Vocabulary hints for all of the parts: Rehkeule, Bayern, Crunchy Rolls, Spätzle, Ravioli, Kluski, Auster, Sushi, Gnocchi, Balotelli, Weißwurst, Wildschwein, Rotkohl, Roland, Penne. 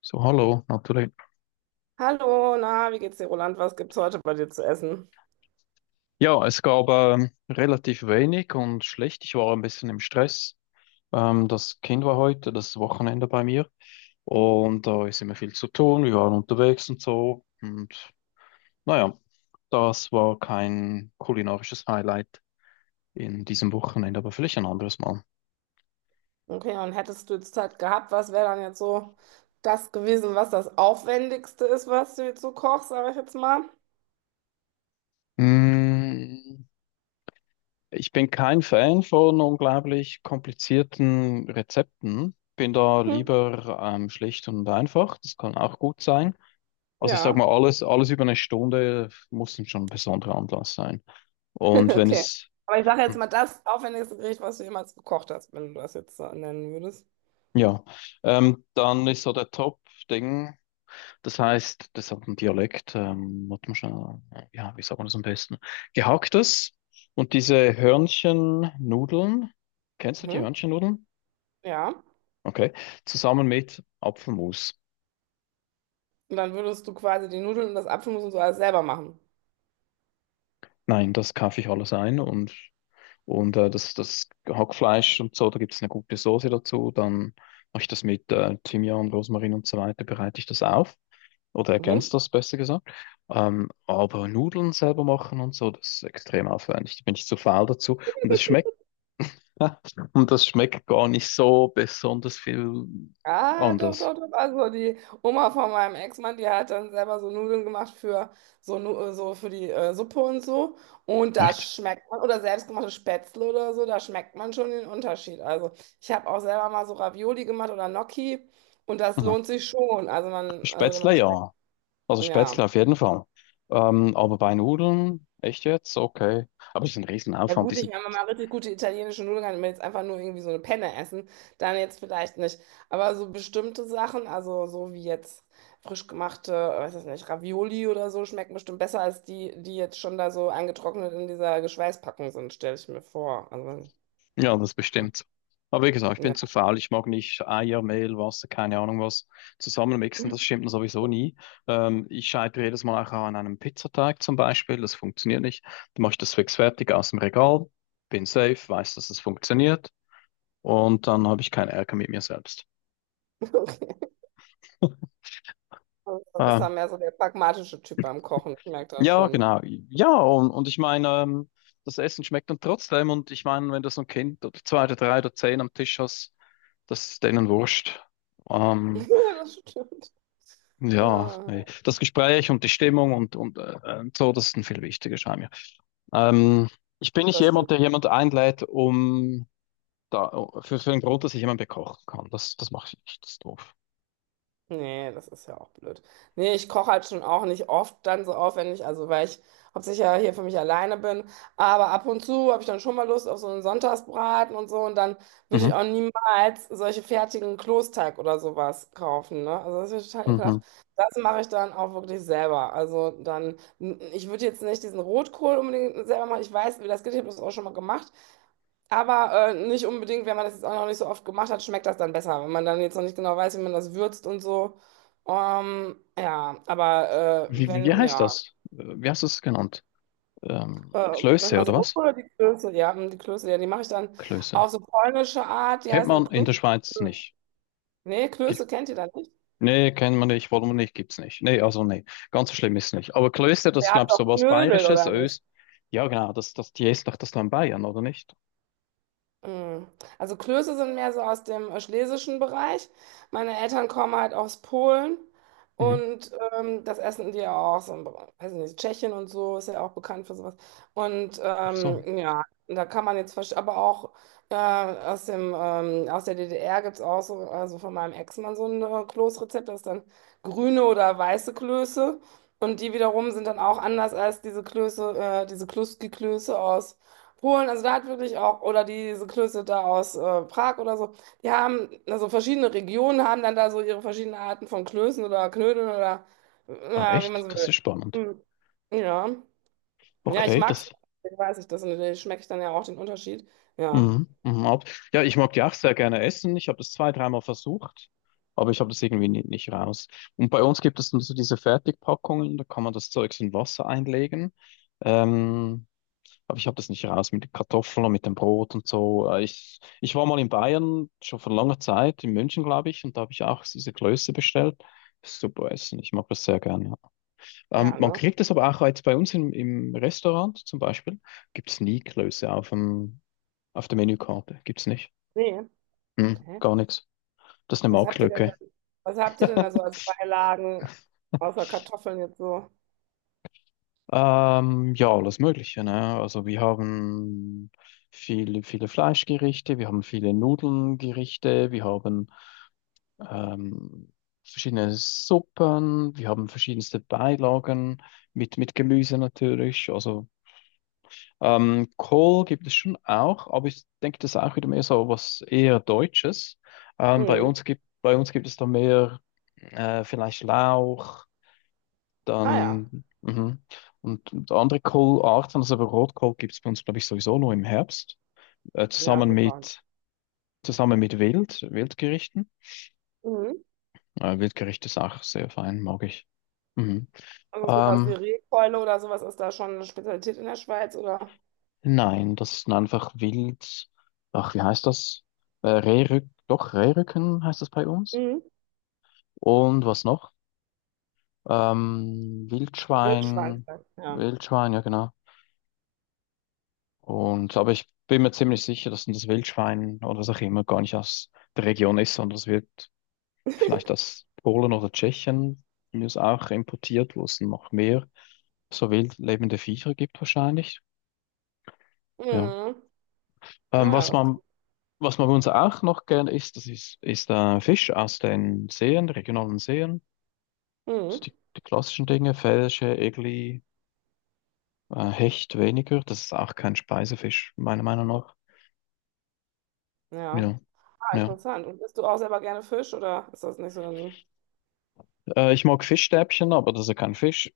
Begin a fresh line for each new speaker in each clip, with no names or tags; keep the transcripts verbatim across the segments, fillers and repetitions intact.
So, hallo, natürlich.
Hallo, na, wie geht's dir, Roland? Was gibt's heute bei dir zu essen?
Ja, es gab ähm, relativ wenig und schlecht. Ich war ein bisschen im Stress. Ähm, das Kind war heute, das Wochenende bei mir. Und da ist immer viel zu tun. Wir waren unterwegs und so. Und naja, das war kein kulinarisches Highlight in diesem Wochenende, aber vielleicht ein anderes Mal.
Okay, und hättest du jetzt Zeit gehabt, was wäre dann jetzt so das gewesen, was das Aufwendigste ist, was du jetzt so kochst, sage ich jetzt mal?
Mm, ich bin kein Fan von unglaublich komplizierten Rezepten. Bin da
Hm,
lieber ähm, schlicht und einfach. Das kann auch gut sein. Also ich sag
ja,
mal, alles, alles über eine Stunde muss dann schon ein besonderer Anlass sein. Und wenn
okay.
es,
Aber ich sage jetzt mal das aufwendigste Gericht, was du jemals gekocht hast, wenn du das jetzt so nennen würdest.
ja, ähm, dann ist so der Top-Ding. Das heißt, das hat einen Dialekt, ähm, hat man schon, ja, wie sagt man das am besten? Gehacktes und diese Hörnchennudeln, kennst du die
Mhm,
Hörnchennudeln?
ja.
Okay, zusammen mit Apfelmus.
Und dann würdest du quasi die Nudeln und das Apfelmus und so alles selber machen.
Nein, das kaufe ich alles ein und, und äh, das, das Hackfleisch und so, da gibt es eine gute Soße dazu. Dann mache ich das mit äh, Thymian, Rosmarin und so weiter, bereite ich das auf oder
Mhm.
ergänze das besser gesagt. Ähm, aber Nudeln selber machen und so, das ist extrem aufwendig. Da bin ich zu faul dazu. Und das schmeckt, und das schmeckt gar nicht so besonders viel
Ah, doch,
anders.
doch, doch. Also die Oma von meinem Ex-Mann, die hat dann selber so Nudeln gemacht für so, Nu- äh, so für die äh, Suppe und so. Und da
Echt?
schmeckt man, oder selbstgemachte Spätzle oder so, da schmeckt man schon den Unterschied. Also ich habe auch selber mal so Ravioli gemacht oder Gnocchi und das
Aha.
lohnt sich schon. Also man, also man
Spätzle,
schmeckt,
ja. Also
ja.
Spätzle auf jeden Fall. Ähm, aber bei Nudeln, echt jetzt? Okay. Aber es ist ein
Ja
Riesenaufwand, die
gut, ich
sind,
meine, mal richtig gute italienische Nudeln kann, wenn jetzt einfach nur irgendwie so eine Penne essen, dann jetzt vielleicht nicht. Aber so bestimmte Sachen, also so wie jetzt frisch gemachte, weiß ich nicht, Ravioli oder so, schmecken bestimmt besser als die, die jetzt schon da so eingetrocknet in dieser Geschweißpackung sind, stelle ich mir vor. Also,
ja, das
ja,
bestimmt. So. Aber wie gesagt, ich bin zu
ja.
faul, ich mag nicht Eier, Mehl, Wasser, keine Ahnung was zusammenmixen, das stimmt mir sowieso nie. Ähm, ich scheitere jedes Mal auch an einem Pizzateig zum Beispiel, das funktioniert nicht. Dann mache ich das fix fertig aus dem Regal, bin safe, weiß, dass es funktioniert und dann habe ich keinen Ärger mit mir selbst.
okay. Also, Du bist
Ähm,
ja mehr so der pragmatische Typ beim Kochen, ich merke das
Ja,
schon.
genau. Ja, und, und ich meine, ähm, das Essen schmeckt dann trotzdem. Und ich meine, wenn du so ein Kind oder zwei oder drei oder zehn am Tisch hast, das ist denen wurscht.
Ja,
Ähm,
das stimmt.
ja,
Ja,
nee. Das Gespräch und die Stimmung und, und äh, äh, so, das ist dann viel wichtiger, scheint mir. Ähm, ich bin nicht
das
jemand,
stimmt.
der jemand einlädt, um da, für, für den Grund, dass ich jemand bekochen kann. Das, das mache ich nicht, das ist doof.
Nee, das ist ja auch blöd. Nee, ich koche halt schon auch nicht oft dann so aufwendig, also weil ich hauptsächlich ja hier für mich alleine bin. Aber ab und zu habe ich dann schon mal Lust auf so einen Sonntagsbraten und so. Und dann würde ich
Mhm.
auch niemals solche fertigen Kloßteig oder sowas kaufen, ne? Also das ist total
Mhm.
ekelhaft. Das mache ich dann auch wirklich selber. Also dann, ich würde jetzt nicht diesen Rotkohl unbedingt selber machen. Ich weiß, wie das geht, ich habe das auch schon mal gemacht. Aber äh, nicht unbedingt, wenn man das jetzt auch noch nicht so oft gemacht hat, schmeckt das dann besser, wenn man dann jetzt noch nicht genau weiß, wie man das würzt und so. Ähm, ja, aber äh,
Wie, wie wie
wenn,
heißt
ja,
das? Äh, Wie hast du es genannt?
äh,
Ähm,
was
Klöße
meinst
oder
du,
was?
Rotkohl oder die Klöße? Ja, hm, die Klöße, ja, die mache ich dann
Klöße.
auf so polnische Art, die
Kennt
heißen dann
man in der
Klöße.
Schweiz nicht.
Nee,
Gi-
Klöße kennt ihr dann nicht.
Nee, kennen wir nicht, wollen wir nicht, gibt's nicht. Nee, also nee, ganz so schlimm ist es nicht. Aber Klöster, das ist,
Ihr
glaube
habt
ich so
doch
was
Knödel,
Bayerisches,
oder nicht?
Ös. Ja, genau, das, das, die ist doch das dann Bayern, oder nicht?
Mm. Also Klöße sind mehr so aus dem äh, schlesischen Bereich. Meine Eltern kommen halt aus Polen
Mhm.
und ähm, das essen die ja auch so, im Bereich- weiß nicht, Tschechien und so ist ja auch bekannt für sowas. Und
Ach so.
ähm, ja, da kann man jetzt, verste- aber auch äh, aus dem, ähm, aus der D D R gibt es auch so, also von meinem Ex-Mann so ein äh, Kloßrezept, das ist dann grüne oder weiße Klöße. Und die wiederum sind dann auch anders als diese Klöße, äh, diese Kluski-Klöße aus Polen, also da hat wirklich auch, oder diese Klöße da aus äh, Prag oder so, die haben, also verschiedene Regionen haben dann da so ihre verschiedenen Arten von Klößen oder Knödeln oder
Ah,
äh, wie man
echt?
so
Das
will.
ist spannend.
Hm. Ja. Ja, ich
Okay,
mag es,
das.
deswegen weiß ich das, und da schmecke ich dann ja auch den Unterschied. Ja,
Mhm. Mhm. ab- Ja, ich mag die auch sehr gerne essen. Ich habe das zwei, dreimal versucht, aber ich habe das irgendwie nicht, nicht raus. Und bei uns gibt es dann so diese Fertigpackungen, da kann man das Zeugs in Wasser einlegen. Ähm, Aber ich habe das nicht raus mit den Kartoffeln und mit dem Brot und so. Äh, Ich, ich war mal in Bayern, schon vor langer Zeit, in München, glaube ich, und da habe ich auch diese Klöße bestellt. Super Essen, ich mag das sehr gerne. Ja. Ähm,
ja,
man
ne?
kriegt das aber auch jetzt bei uns im, im Restaurant zum Beispiel, gibt es nie Klöße auf dem, auf der Menükarte. Gibt es nicht.
Nee.
Hm,
Okay.
gar nichts. Das ist eine
Was habt ihr denn da,
Marktlücke.
was habt ihr denn da so als Beilagen außer Kartoffeln jetzt so?
Ähm, ja, alles Mögliche, ne? Also wir haben viele, viele Fleischgerichte, wir haben viele Nudelngerichte, wir haben ähm, verschiedene Suppen. Wir haben verschiedenste Beilagen mit, mit Gemüse natürlich. Also ähm, Kohl gibt es schon auch, aber ich denke, das ist auch wieder mehr so was eher Deutsches. Ähm, bei
Mhm.
uns gibt, bei uns gibt es da mehr äh, vielleicht Lauch,
Ah ja.
dann mhm. und, und andere Kohlarten. Also aber Rotkohl gibt es bei uns, glaube ich, sowieso nur im Herbst, äh,
Ja,
zusammen
gut war.
mit, zusammen mit Wild, Wildgerichten.
Mhm.
Äh, Wildgericht ist auch sehr fein, mag ich. Mhm.
Also sowas wie
Ähm,
Rehkeule oder sowas ist da schon eine Spezialität in der Schweiz oder
nein, das sind einfach wild. Ach, wie heißt das? Äh, Rehrück, doch, Rehrücken heißt das bei uns.
mhm.
Und was noch? Ähm,
Wildschwein,
Wildschwein,
ja.
Wildschwein, ja genau. Und aber ich bin mir ziemlich sicher, dass das Wildschwein oder was auch immer gar nicht aus der Region ist, sondern es wird vielleicht aus Polen oder Tschechien von mir ist auch importiert, wo es noch mehr so wild lebende Viecher gibt wahrscheinlich. Ja.
Mhm.
Ähm,
Ja,
was
das,
man Was man bei uns auch noch gerne isst, das ist, ist äh, Fisch aus den Seen, regionalen Seen. So
mhm.
die, die klassischen Dinge, Felsche, Egli, äh, Hecht weniger. Das ist auch kein Speisefisch, meiner Meinung nach.
Ja,
Ja,
ah,
ja.
interessant. Und isst du auch selber gerne Fisch oder ist das nicht so dein Ding?
Äh, ich mag Fischstäbchen, aber das ist ja kein Fisch.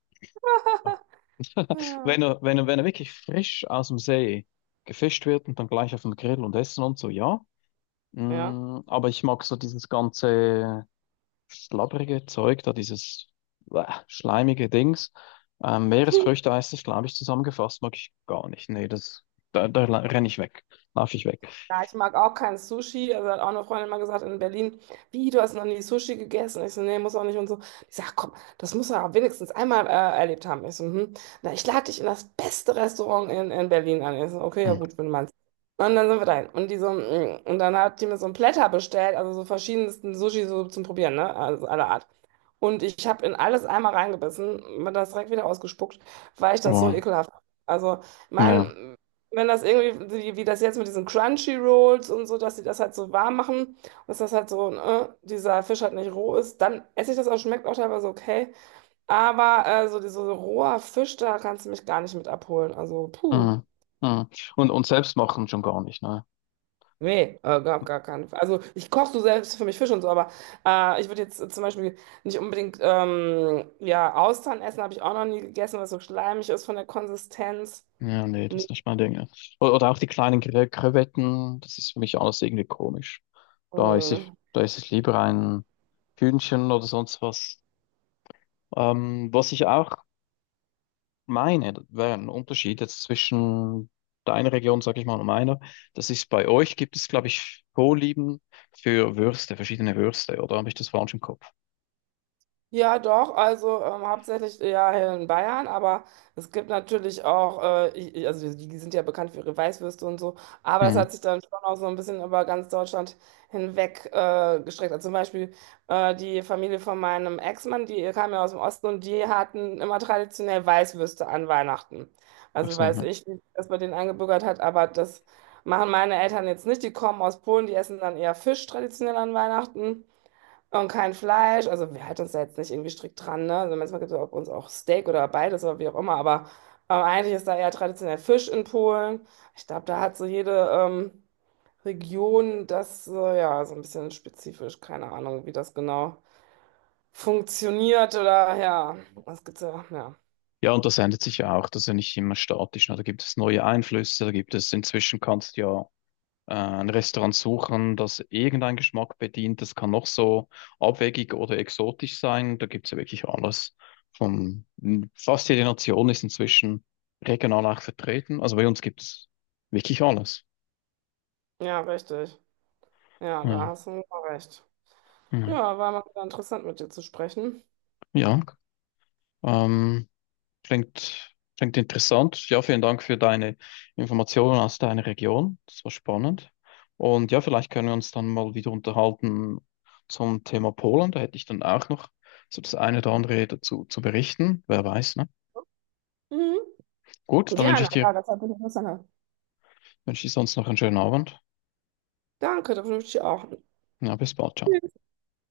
Ja.
Wenn er, wenn er, wenn er wirklich frisch aus dem See gefischt wird und dann gleich auf dem Grill und essen und so, ja.
Ja.
Mm, aber ich mag so dieses ganze schlabbrige Zeug, da dieses äh, schleimige Dings. Ähm, Meeresfrüchte heißt es, glaube ich, zusammengefasst, mag ich gar nicht. Nee, das, da, da la- renne ich weg, laufe ich weg.
Ja, ich mag auch kein Sushi. Also hat auch eine Freundin mal gesagt in Berlin, wie, du hast noch nie Sushi gegessen? Ich so, nee, muss auch nicht und so. Ich sag, komm, das muss er auch wenigstens einmal äh, erlebt haben. Ich so, hm. Na, ich lade dich in das beste Restaurant in, in Berlin an. Ich so, okay, ja
Hm.
gut, wenn du meinst. Und dann sind wir dahin. Und, die so, mm, und dann hat die mir so ein Platter bestellt, also so verschiedensten Sushi so zum Probieren, ne? Also aller Art. Und ich habe in alles einmal reingebissen, mir das direkt wieder ausgespuckt, weil ich das so
Wow.
ekelhaft fand. Also,
Ja.
mein, wenn das irgendwie, wie, wie das jetzt mit diesen Crunchy Rolls und so, dass sie das halt so warm machen und dass das halt so, äh, dieser Fisch halt nicht roh ist, dann esse ich das auch, schmeckt auch teilweise okay. Aber äh, so dieser so roher Fisch, da kannst du mich gar nicht mit abholen. Also, puh.
Hm. Hm. Und, und selbst machen schon gar nicht, ne?
Nee, äh, gar, gar keinen Fall. Also ich koche so selbst für mich Fisch und so, aber äh, ich würde jetzt äh, zum Beispiel nicht unbedingt ähm, ja, Austern essen, habe ich auch noch nie gegessen, weil es so schleimig ist von der Konsistenz.
Ja, nee, das ist nicht mein Ding. Ja. O- Oder auch die kleinen Kre- Krevetten, das ist für mich alles irgendwie komisch. Da ist
Nee.
ich, da ist es lieber ein Hühnchen oder sonst was. Ähm, was ich auch meine, das wäre ein Unterschied jetzt zwischen deiner Region, sag ich mal, und meiner. Das ist bei euch, gibt es, glaube ich, Vorlieben für Würste, verschiedene Würste, oder habe ich das falsch im Kopf?
Ja, doch, also ähm, hauptsächlich ja hier in Bayern, aber es gibt natürlich auch, äh, ich, ich- also die, die sind ja bekannt für ihre Weißwürste und so, aber das
Hm.
hat sich dann schon auch so ein bisschen über ganz Deutschland hinweg äh, gestreckt. Also zum Beispiel äh, die Familie von meinem Ex-Mann, die kam ja aus dem Osten und die hatten immer traditionell Weißwürste an Weihnachten.
Ach
Also
so,
weiß
ja.
ich, wie sich das bei denen eingebürgert hat, aber das machen meine Eltern jetzt nicht. Die kommen aus Polen, die essen dann eher Fisch traditionell an Weihnachten. Und kein Fleisch. Also wir halten uns da jetzt nicht irgendwie strikt dran, ne? Also manchmal gibt es bei uns auch Steak oder beides oder wie auch immer, aber äh, eigentlich ist da eher traditionell Fisch in Polen. Ich glaube, da hat so jede ähm, Region das so, ja, so ein bisschen spezifisch. Keine Ahnung, wie das genau funktioniert oder ja, was gibt's da? Ja.
Ja, und das ändert sich ja auch, das ist ja nicht immer statisch, ne? Da gibt es neue Einflüsse, da gibt es inzwischen kannst du ja äh, ein Restaurant suchen, das irgendeinen Geschmack bedient. Das kann noch so abwegig oder exotisch sein. Da gibt's ja wirklich alles. Von fast jede Nation ist inzwischen regional auch vertreten. Also bei uns gibt's wirklich alles.
Ja, richtig. Ja, da
Ja,
hast du wohl recht.
ja.
Ja, war mal wieder interessant mit dir zu sprechen.
Ja, ähm, klingt, klingt interessant. Ja, vielen Dank für deine Informationen aus deiner Region. Das war spannend. Und ja, vielleicht können wir uns dann mal wieder unterhalten zum Thema Polen. Da hätte ich dann auch noch so das eine oder andere dazu zu berichten. Wer weiß, ne?
Mhm.
Gut, dann wünsche
Gerne,
ich dir,
ja, das hat mich interessant.
wünsche ich dir sonst noch einen schönen Abend.
Danke, da wünsche ich dir auch.
Ja, bis bald. Ciao.
Tschüss.